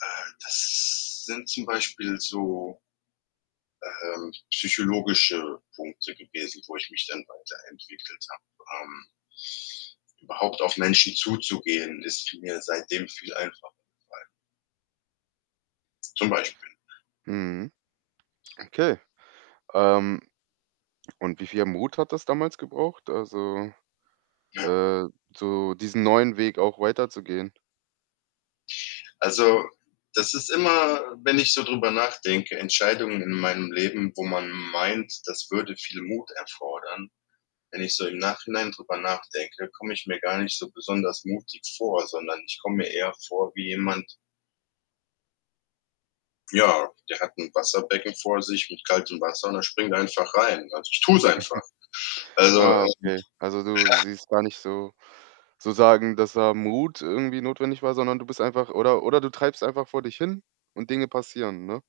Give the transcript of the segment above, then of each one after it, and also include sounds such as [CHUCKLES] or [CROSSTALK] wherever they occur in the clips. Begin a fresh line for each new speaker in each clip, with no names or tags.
Äh, das sind zum Beispiel so ähm, psychologische Punkte gewesen, wo ich mich dann weiterentwickelt habe, ähm überhaupt auf Menschen zuzugehen, ist vi mir seitdem viel einfacher gefallen zum Beispiel.
Mhm. Okay, ähm, und wie viel Mut hat das damals gebraucht? Also,
Ja.
äh, so diesen neuen Weg auch weiterzugehen?
Also, das ist immer wenn ich so drüber nachdenke, Entscheidungen in meinem Leben, wo man meint, das würde viel Mut erfordern. Wenn ich so im Nachhinein drüber nachdenke, komme ich mir gar nicht so besonders mutig vor, sondern ich komme mir eher vor wie jemand ja, der hat 'n Wasserbecken vor sich mit kaltem Wasser und er springt einfach rein. Also, ich tue es einfach.
[CHUCKLES]
Also, ähm
Ja,
ja.
okay. Also, du siehst gar nicht sozusagen, dass da Mut irgendwie notwendig war, sondern du bist einfach oder oder du treibst einfach vor dich hin und Dinge passieren, ne?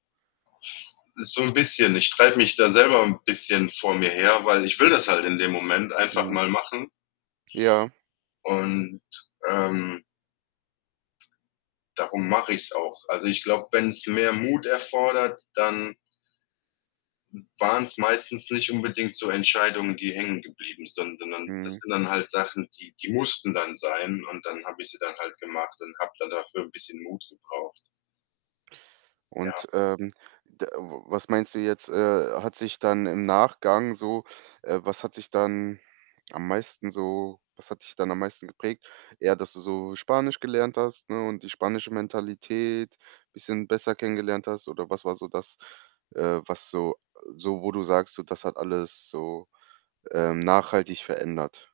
So 'n bisschen. Ich treibe mich da selber 'n bisschen vor mir her, weil ich will das halt in dem Moment einfach
Mhm.
mal machen
Ja.
und, ähm darum mache ich's auch. Also, ich glaube, wenn's mehr Mut erfordert, dann w waren's meistens nicht unbedingt so Entscheidungen, die hängen geblieben sind, sondern das
Mhm.
sind dann halt Sachen, die die mussten dann sein und dann habe ich sie dann halt gemacht und habe dann dafür 'n bisschen Mut gebraucht. Ja.
Und, ähm, d w was meinst du jetzt, äh, hat sich dann im Nachgang so äh, was hat sich dann am meisten so was hat dich dann am meisten geprägt? Eher, dass du so Spanisch gelernt hast, ne, und die spanische Mentalität bisschen besser kennengelernt hast oder was war so das, äh, was so so wo du sagst, so, das hat alles so, ähm, nachhaltig verändert?